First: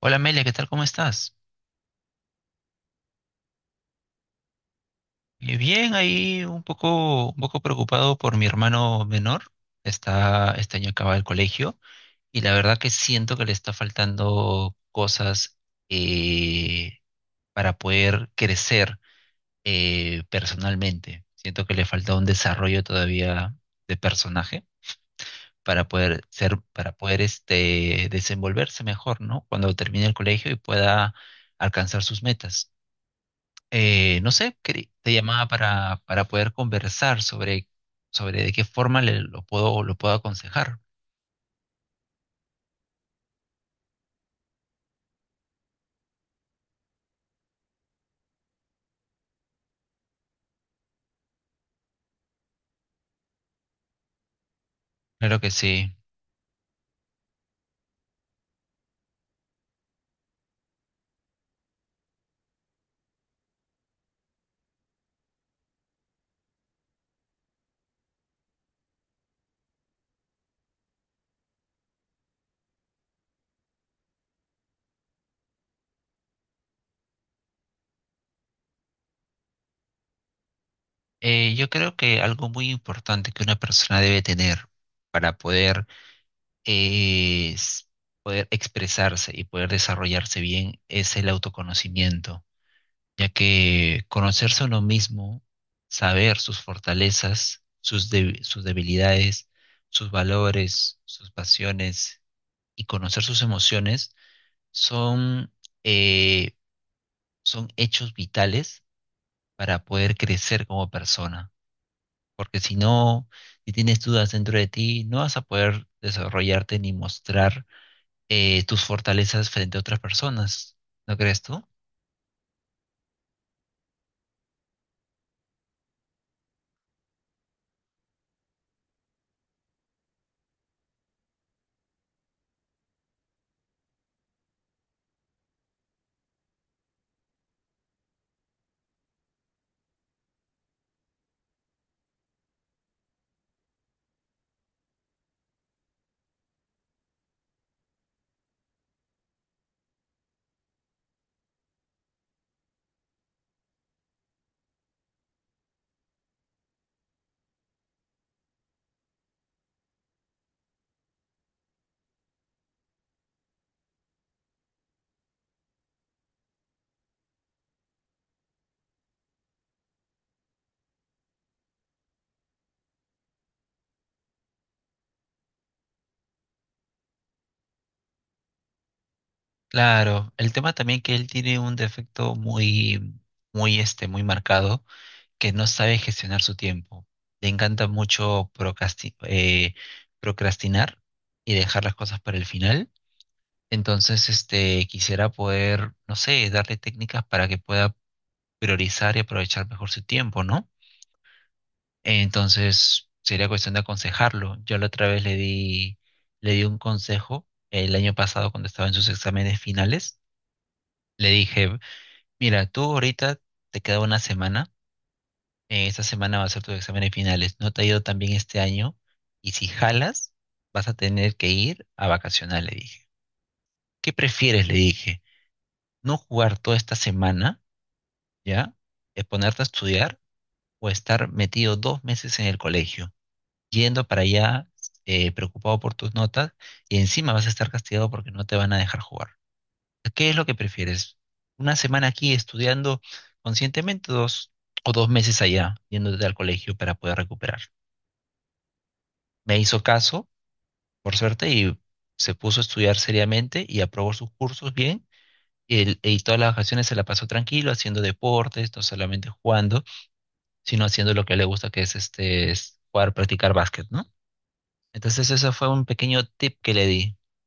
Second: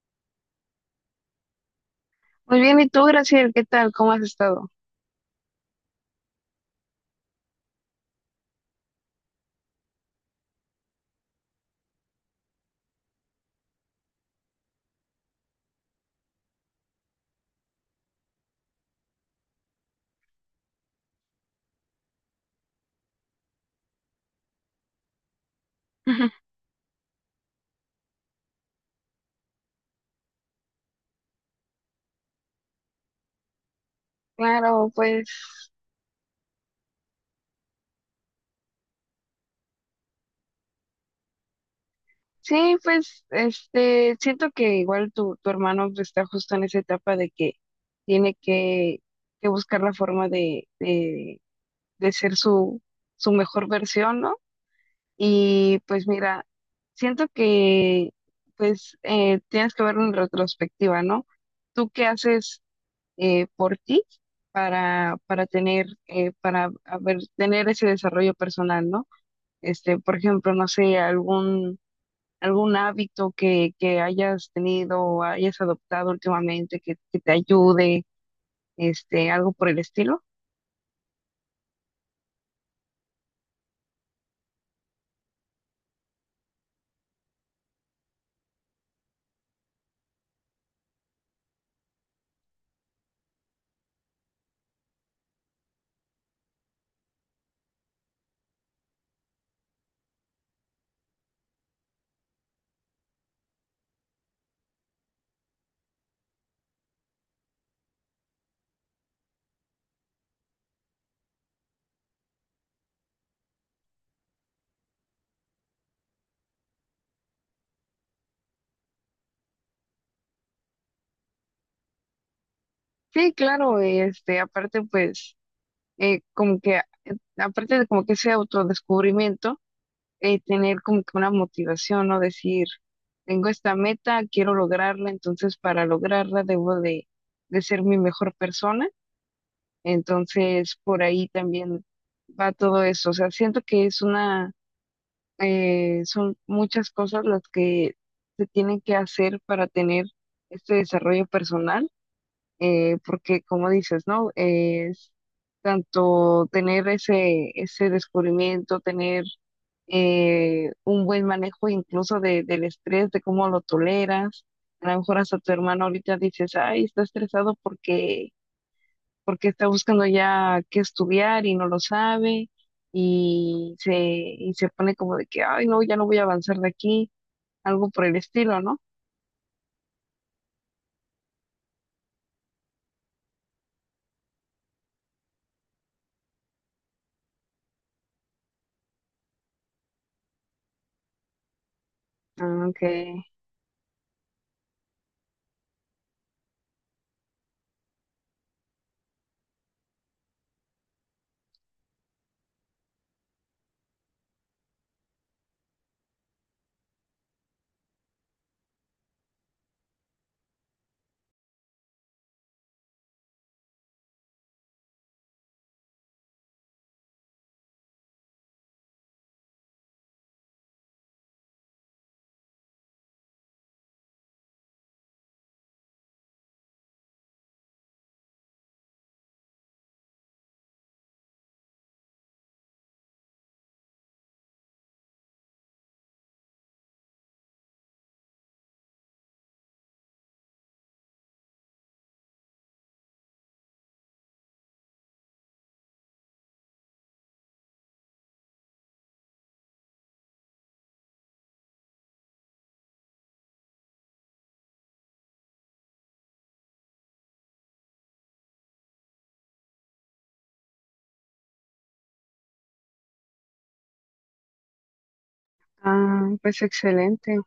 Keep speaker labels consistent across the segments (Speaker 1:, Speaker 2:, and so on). Speaker 1: Hola Amelia, ¿qué tal? ¿Cómo estás?
Speaker 2: Muy bien, ¿y tú, Graciel? ¿Qué tal? ¿Cómo has estado?
Speaker 1: Bien, ahí un poco preocupado por mi hermano menor. Está, este año acaba el colegio y la verdad que siento que le está faltando cosas eh, para poder crecer personalmente. Siento que le falta un desarrollo todavía de personaje para poder ser, para poder desenvolverse mejor, ¿no? Cuando termine el colegio y pueda alcanzar sus metas. No sé,
Speaker 2: Claro,
Speaker 1: te llamaba
Speaker 2: pues
Speaker 1: para poder conversar sobre, sobre de qué forma lo puedo aconsejar.
Speaker 2: sí, pues siento que igual tu hermano pues, está justo en esa etapa de que tiene que, que buscar la forma de ser su mejor versión, ¿no?
Speaker 1: Claro que
Speaker 2: Y
Speaker 1: sí.
Speaker 2: pues mira, siento que pues tienes que ver en retrospectiva, ¿no? ¿Tú qué haces por ti para tener, tener ese desarrollo personal, ¿no? Este, por ejemplo, no sé, algún hábito que hayas tenido o hayas adoptado últimamente que te ayude, este, algo por el estilo.
Speaker 1: Yo creo que algo muy importante que una persona debe tener para poder, eh, s- poder expresarse y poder desarrollarse bien es el autoconocimiento, ya que conocerse a uno mismo, saber sus fortalezas, sus debilidades, sus valores, sus pasiones y conocer sus emociones son, eh, son hechos vitales para poder crecer como persona. Porque si no, si tienes dudas dentro de ti, no vas a poder desarrollarte ni mostrar tus fortalezas frente a otras personas. ¿No crees tú?
Speaker 2: Sí, claro, este, aparte, pues, eh, como que, eh, aparte de como que ese autodescubrimiento, tener como que una motivación, ¿no? Decir, tengo esta meta, quiero lograrla, entonces para lograrla de ser mi mejor persona. Entonces por ahí también va todo eso. O sea, siento que es una, son muchas cosas las que se tienen que hacer para tener este desarrollo personal, porque como dices, ¿no? Es tanto tener ese descubrimiento, tener un buen manejo incluso de, del estrés, de cómo lo toleras. A lo mejor hasta tu hermano ahorita dices, ay, está estresado porque está buscando ya qué estudiar y no lo sabe y se pone como de que, ay, no, ya no voy a avanzar de aquí, algo por el estilo, ¿no?
Speaker 1: Claro, el tema también que él tiene un defecto muy, muy muy marcado, que no sabe gestionar su tiempo. Le encanta mucho procrastinar y dejar las cosas para el
Speaker 2: Ah, ok.
Speaker 1: final. Entonces, este, quisiera poder, no sé, darle técnicas para que pueda priorizar y aprovechar mejor su tiempo, ¿no? Entonces, sería cuestión de aconsejarlo. Yo la otra vez le di un consejo el año pasado cuando estaba en sus exámenes finales. Le dije, mira, tú ahorita te queda una semana, esta semana va a ser tus exámenes finales, no te ha ido tan bien este año y si jalas, vas a tener que ir a vacacionar, le dije. ¿Qué prefieres? Le dije, no jugar toda esta semana, ¿ya? Es ponerte a estudiar o estar metido dos meses en el colegio, yendo para allá preocupado por tus notas y encima vas a estar castigado porque no te van a dejar jugar. ¿Qué es lo que prefieres? ¿Una semana aquí estudiando conscientemente dos, o dos meses allá yéndote al colegio para poder recuperar? Me hizo caso, por suerte, y se puso a estudiar seriamente y aprobó sus cursos bien. Y, y todas las vacaciones se la pasó tranquilo, haciendo deportes, no solamente jugando, sino haciendo lo que le gusta, que es jugar, practicar básquet, ¿no? Entonces ese fue un pequeño
Speaker 2: Ah,
Speaker 1: tip
Speaker 2: pues
Speaker 1: que le di,
Speaker 2: excelente.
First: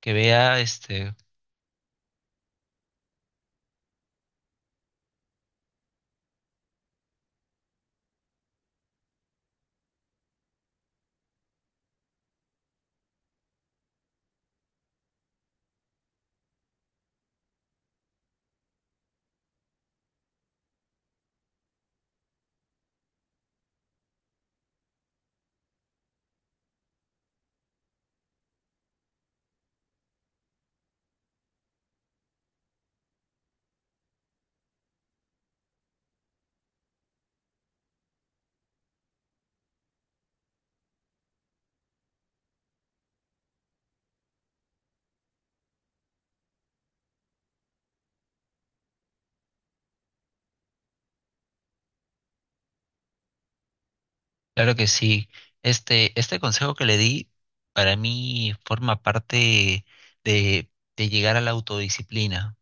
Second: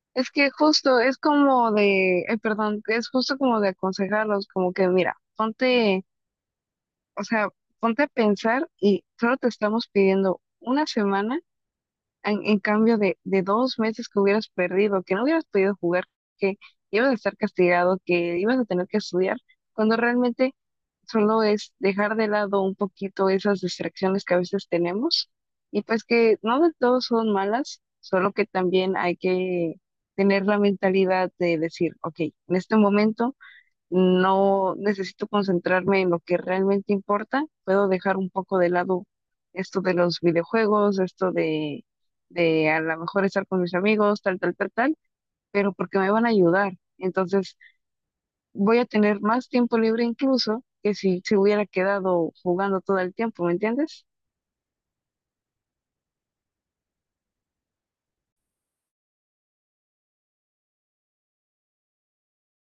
Speaker 1: que
Speaker 2: Es que
Speaker 1: vea,
Speaker 2: justo
Speaker 1: este,
Speaker 2: es como de, ay, perdón, es justo como de aconsejarlos, como que mira, ponte, o sea, ponte a pensar y solo te estamos pidiendo una semana. En cambio de dos meses que hubieras perdido, que no hubieras podido jugar, que ibas a estar castigado, que ibas a tener que estudiar, cuando realmente solo es dejar de lado un poquito esas distracciones que a veces tenemos, y pues que no de todo son malas, solo que también hay que tener la mentalidad de decir, ok, en este momento no necesito concentrarme en lo que realmente importa, puedo dejar un poco de lado esto de los videojuegos, esto de a lo mejor estar con mis amigos, tal, tal, tal, tal, pero porque me van a ayudar. Entonces voy a tener más tiempo libre incluso que si se hubiera quedado jugando todo el tiempo, ¿me entiendes?
Speaker 1: claro que sí, este consejo que le di para mí forma parte de, de llegar a la autodisciplina,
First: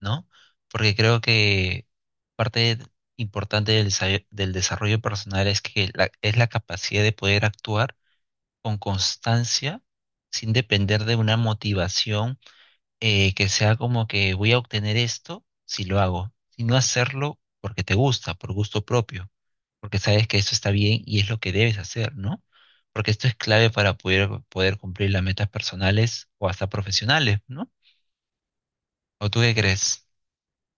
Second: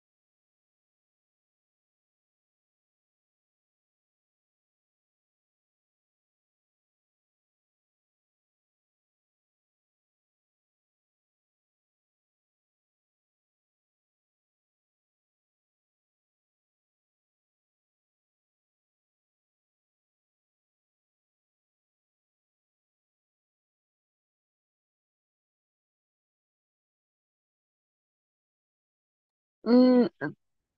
Speaker 1: ¿no? Porque creo que parte importante del desarrollo personal es que es la capacidad de poder actuar con constancia sin depender de una motivación que sea como que voy a obtener esto si lo hago, sino hacerlo porque te gusta, por gusto propio, porque sabes que eso está bien y es lo que debes hacer, ¿no? Porque esto es clave para poder, poder cumplir las metas personales o hasta profesionales, ¿no? ¿O tú qué crees?
Speaker 2: Mm,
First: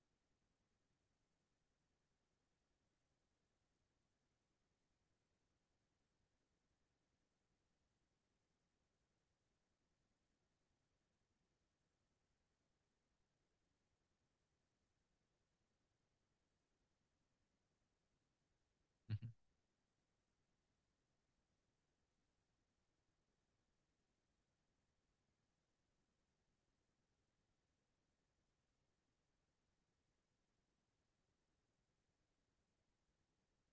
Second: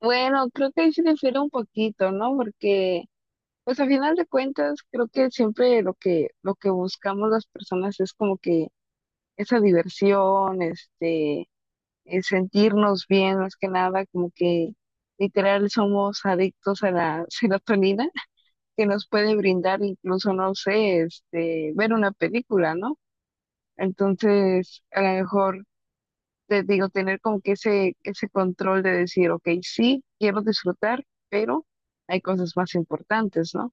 Speaker 2: bueno, creo que ahí se difiere un poquito, ¿no? Porque pues a final de cuentas, creo que siempre lo que buscamos las personas es como que esa diversión, sentirnos bien más que nada, como que literal somos adictos a la serotonina que nos puede brindar incluso, no sé, este, ver una película, ¿no? Entonces, a lo mejor te digo, tener como que ese control de decir, ok, sí, quiero disfrutar, pero hay cosas más importantes, ¿no?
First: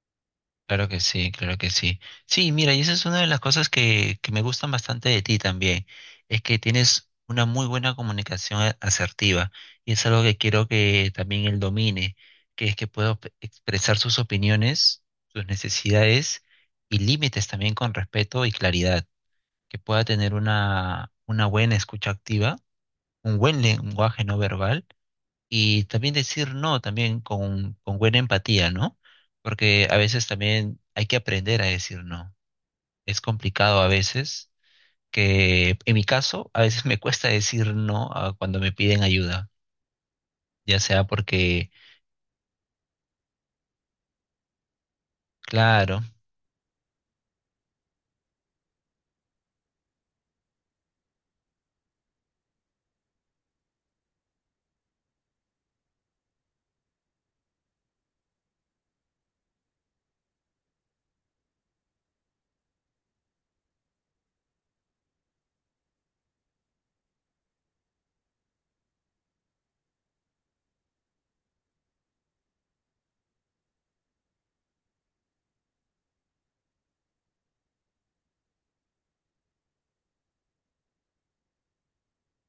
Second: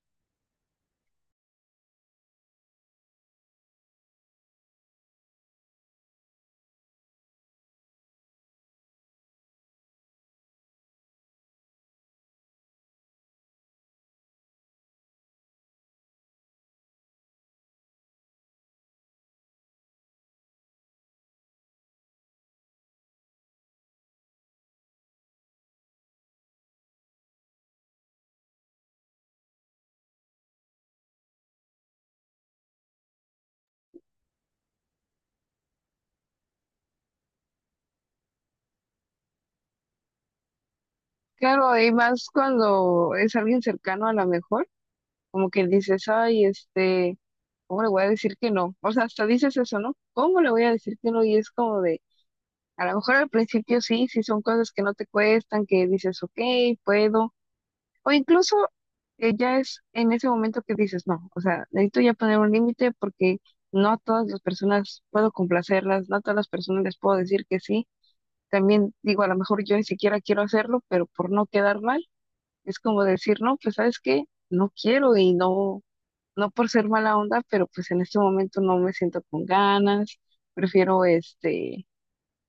Speaker 1: Claro que sí, claro que sí. Sí, mira, y esa es una de las cosas que me gustan bastante de ti también, es que tienes una muy buena comunicación asertiva y es algo que quiero que también él domine, que es que pueda expresar sus opiniones, sus necesidades y límites también con respeto y claridad, que pueda tener una buena escucha activa, un buen lenguaje no verbal y también decir no, también con buena empatía, ¿no? Porque a veces también hay que aprender a decir no. Es complicado a veces, que en mi caso, a veces me cuesta decir no a cuando me piden ayuda, ya sea porque,
Speaker 2: Claro, y más cuando es alguien cercano a lo mejor, como que
Speaker 1: claro,
Speaker 2: dices, ay, este, ¿cómo le voy a decir que no? O sea, hasta dices eso, ¿no? ¿Cómo le voy a decir que no? Y es como de, a lo mejor al principio sí, sí son cosas que no te cuestan, que dices, ok, puedo, o incluso ya es en ese momento que dices, no, o sea, necesito ya poner un límite porque no a todas las personas puedo complacerlas, no a todas las personas les puedo decir que sí. También digo, a lo mejor yo ni siquiera quiero hacerlo, pero por no quedar mal, es como decir, no, pues sabes qué, no quiero y no por ser mala onda, pero pues en este momento no me siento con ganas, prefiero este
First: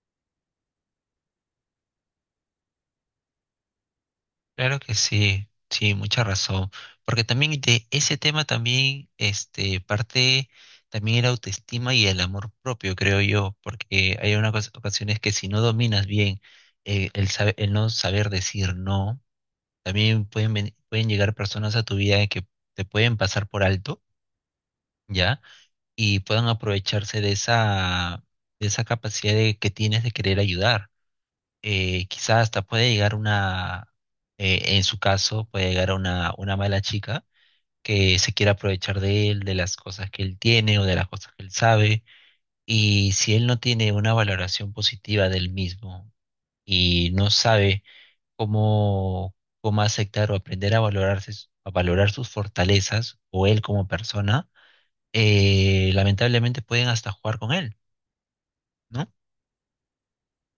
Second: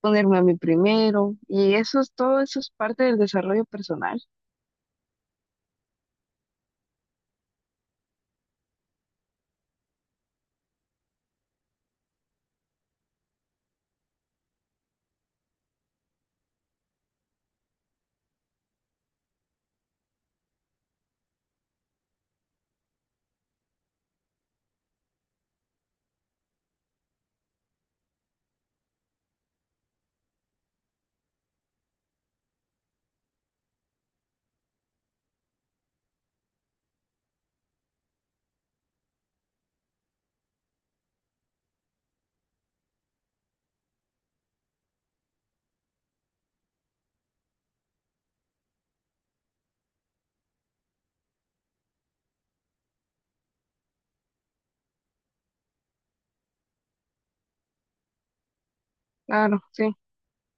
Speaker 2: ponerme a mí primero y eso es todo, eso es parte del desarrollo personal.
Speaker 1: claro que sí, sí, mucha razón. Porque también de ese tema también, este, parte también la autoestima y el amor propio, creo yo, porque hay unas ocasiones que si no dominas bien el no saber decir no, también pueden, pueden llegar personas a tu vida que te pueden pasar por alto, ¿ya? Y puedan aprovecharse de esa capacidad de, que tienes de querer ayudar quizás hasta puede llegar una, en su caso, puede llegar a una mala chica que se quiera aprovechar de él, de las cosas que él tiene o de las cosas que él sabe. Y si él no tiene una valoración positiva del mismo y no sabe cómo, cómo aceptar o aprender a valorarse, a valorar sus fortalezas o él como persona, lamentablemente pueden hasta jugar con él, ¿no?
Speaker 2: Claro, sí,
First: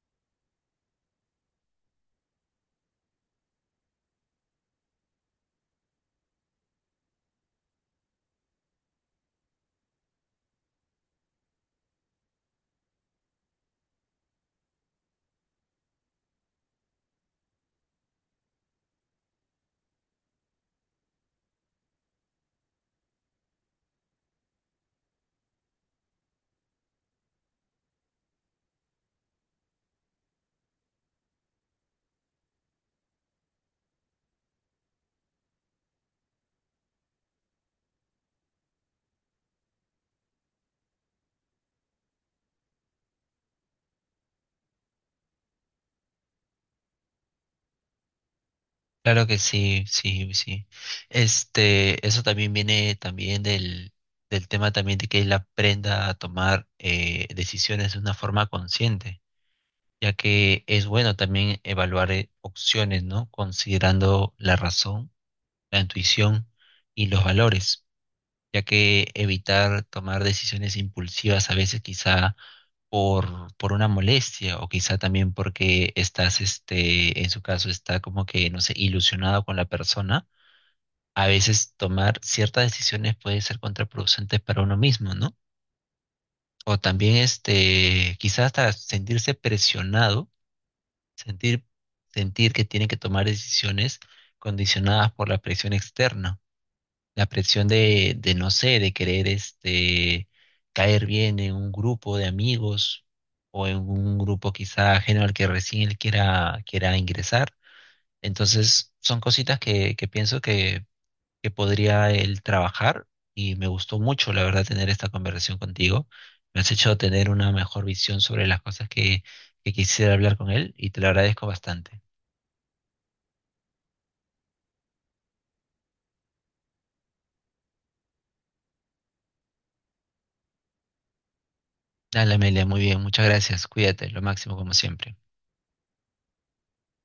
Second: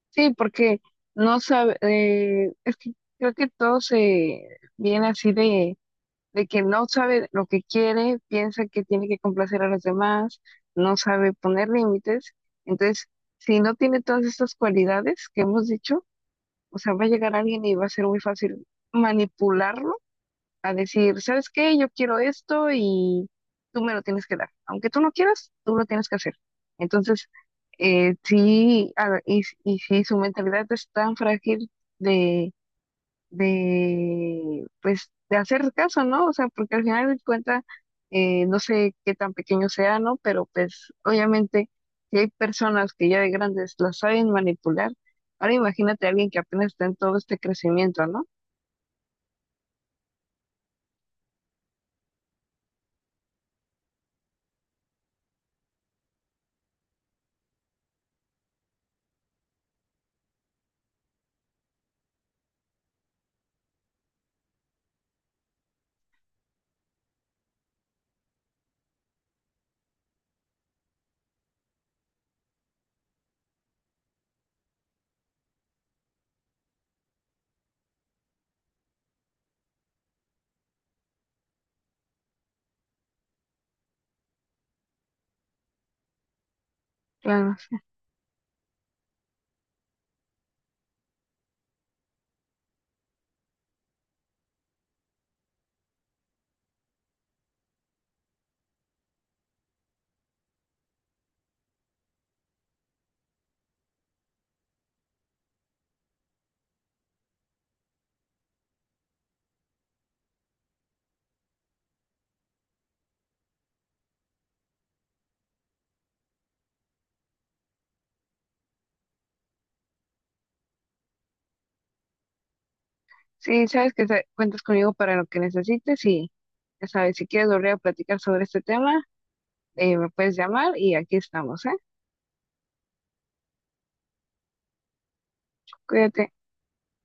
Speaker 2: sí, porque no sabe, es que creo que todo se viene así de que no sabe lo que quiere, piensa que tiene que complacer a los demás, no sabe poner límites. Entonces si no tiene todas estas cualidades que hemos dicho, o sea, va a llegar alguien y va a ser muy fácil manipularlo, a decir, ¿sabes qué? Yo quiero esto y tú me lo tienes que dar. Aunque tú no quieras, tú lo tienes que hacer. Entonces, y sí, su mentalidad es tan frágil de, pues, de hacer caso, ¿no? O sea, porque al final de cuentas, no sé qué tan pequeño sea, ¿no? Pero pues, obviamente, si hay personas que ya de grandes las saben manipular, ahora imagínate a alguien que apenas está en todo este crecimiento, ¿no?
Speaker 1: Claro que sí, sí, sí. Este, eso también viene también del, del tema también de que él aprenda a tomar decisiones de una forma consciente, ya que es bueno también evaluar opciones, ¿no? Considerando la razón, la intuición y los valores, ya que evitar tomar decisiones impulsivas a veces quizá por una molestia o quizá también porque estás, este, en su caso, está como que, no sé, ilusionado con la persona a veces tomar ciertas decisiones puede ser contraproducente para uno mismo, ¿no? O también
Speaker 2: Claro,
Speaker 1: este, quizás hasta sentirse presionado, sentir, sentir que tiene que tomar decisiones condicionadas por la presión externa, la presión de no sé, de querer este, caer bien en un grupo de amigos o en un grupo quizá ajeno al que recién él quiera, quiera ingresar. Entonces, son cositas que, pienso que podría él trabajar y me gustó mucho, la verdad, tener esta conversación contigo. Me has hecho tener una mejor visión sobre las cosas que quisiera hablar con él y te lo agradezco bastante.
Speaker 2: sí, sabes que cuentas conmigo para lo que necesites, y ya sabes, si quieres volver a platicar sobre este tema, me puedes llamar y aquí estamos, ¿eh?
Speaker 1: Dale, Amelia, muy bien, muchas gracias. Cuídate, lo máximo como siempre.
Speaker 2: Cuídate.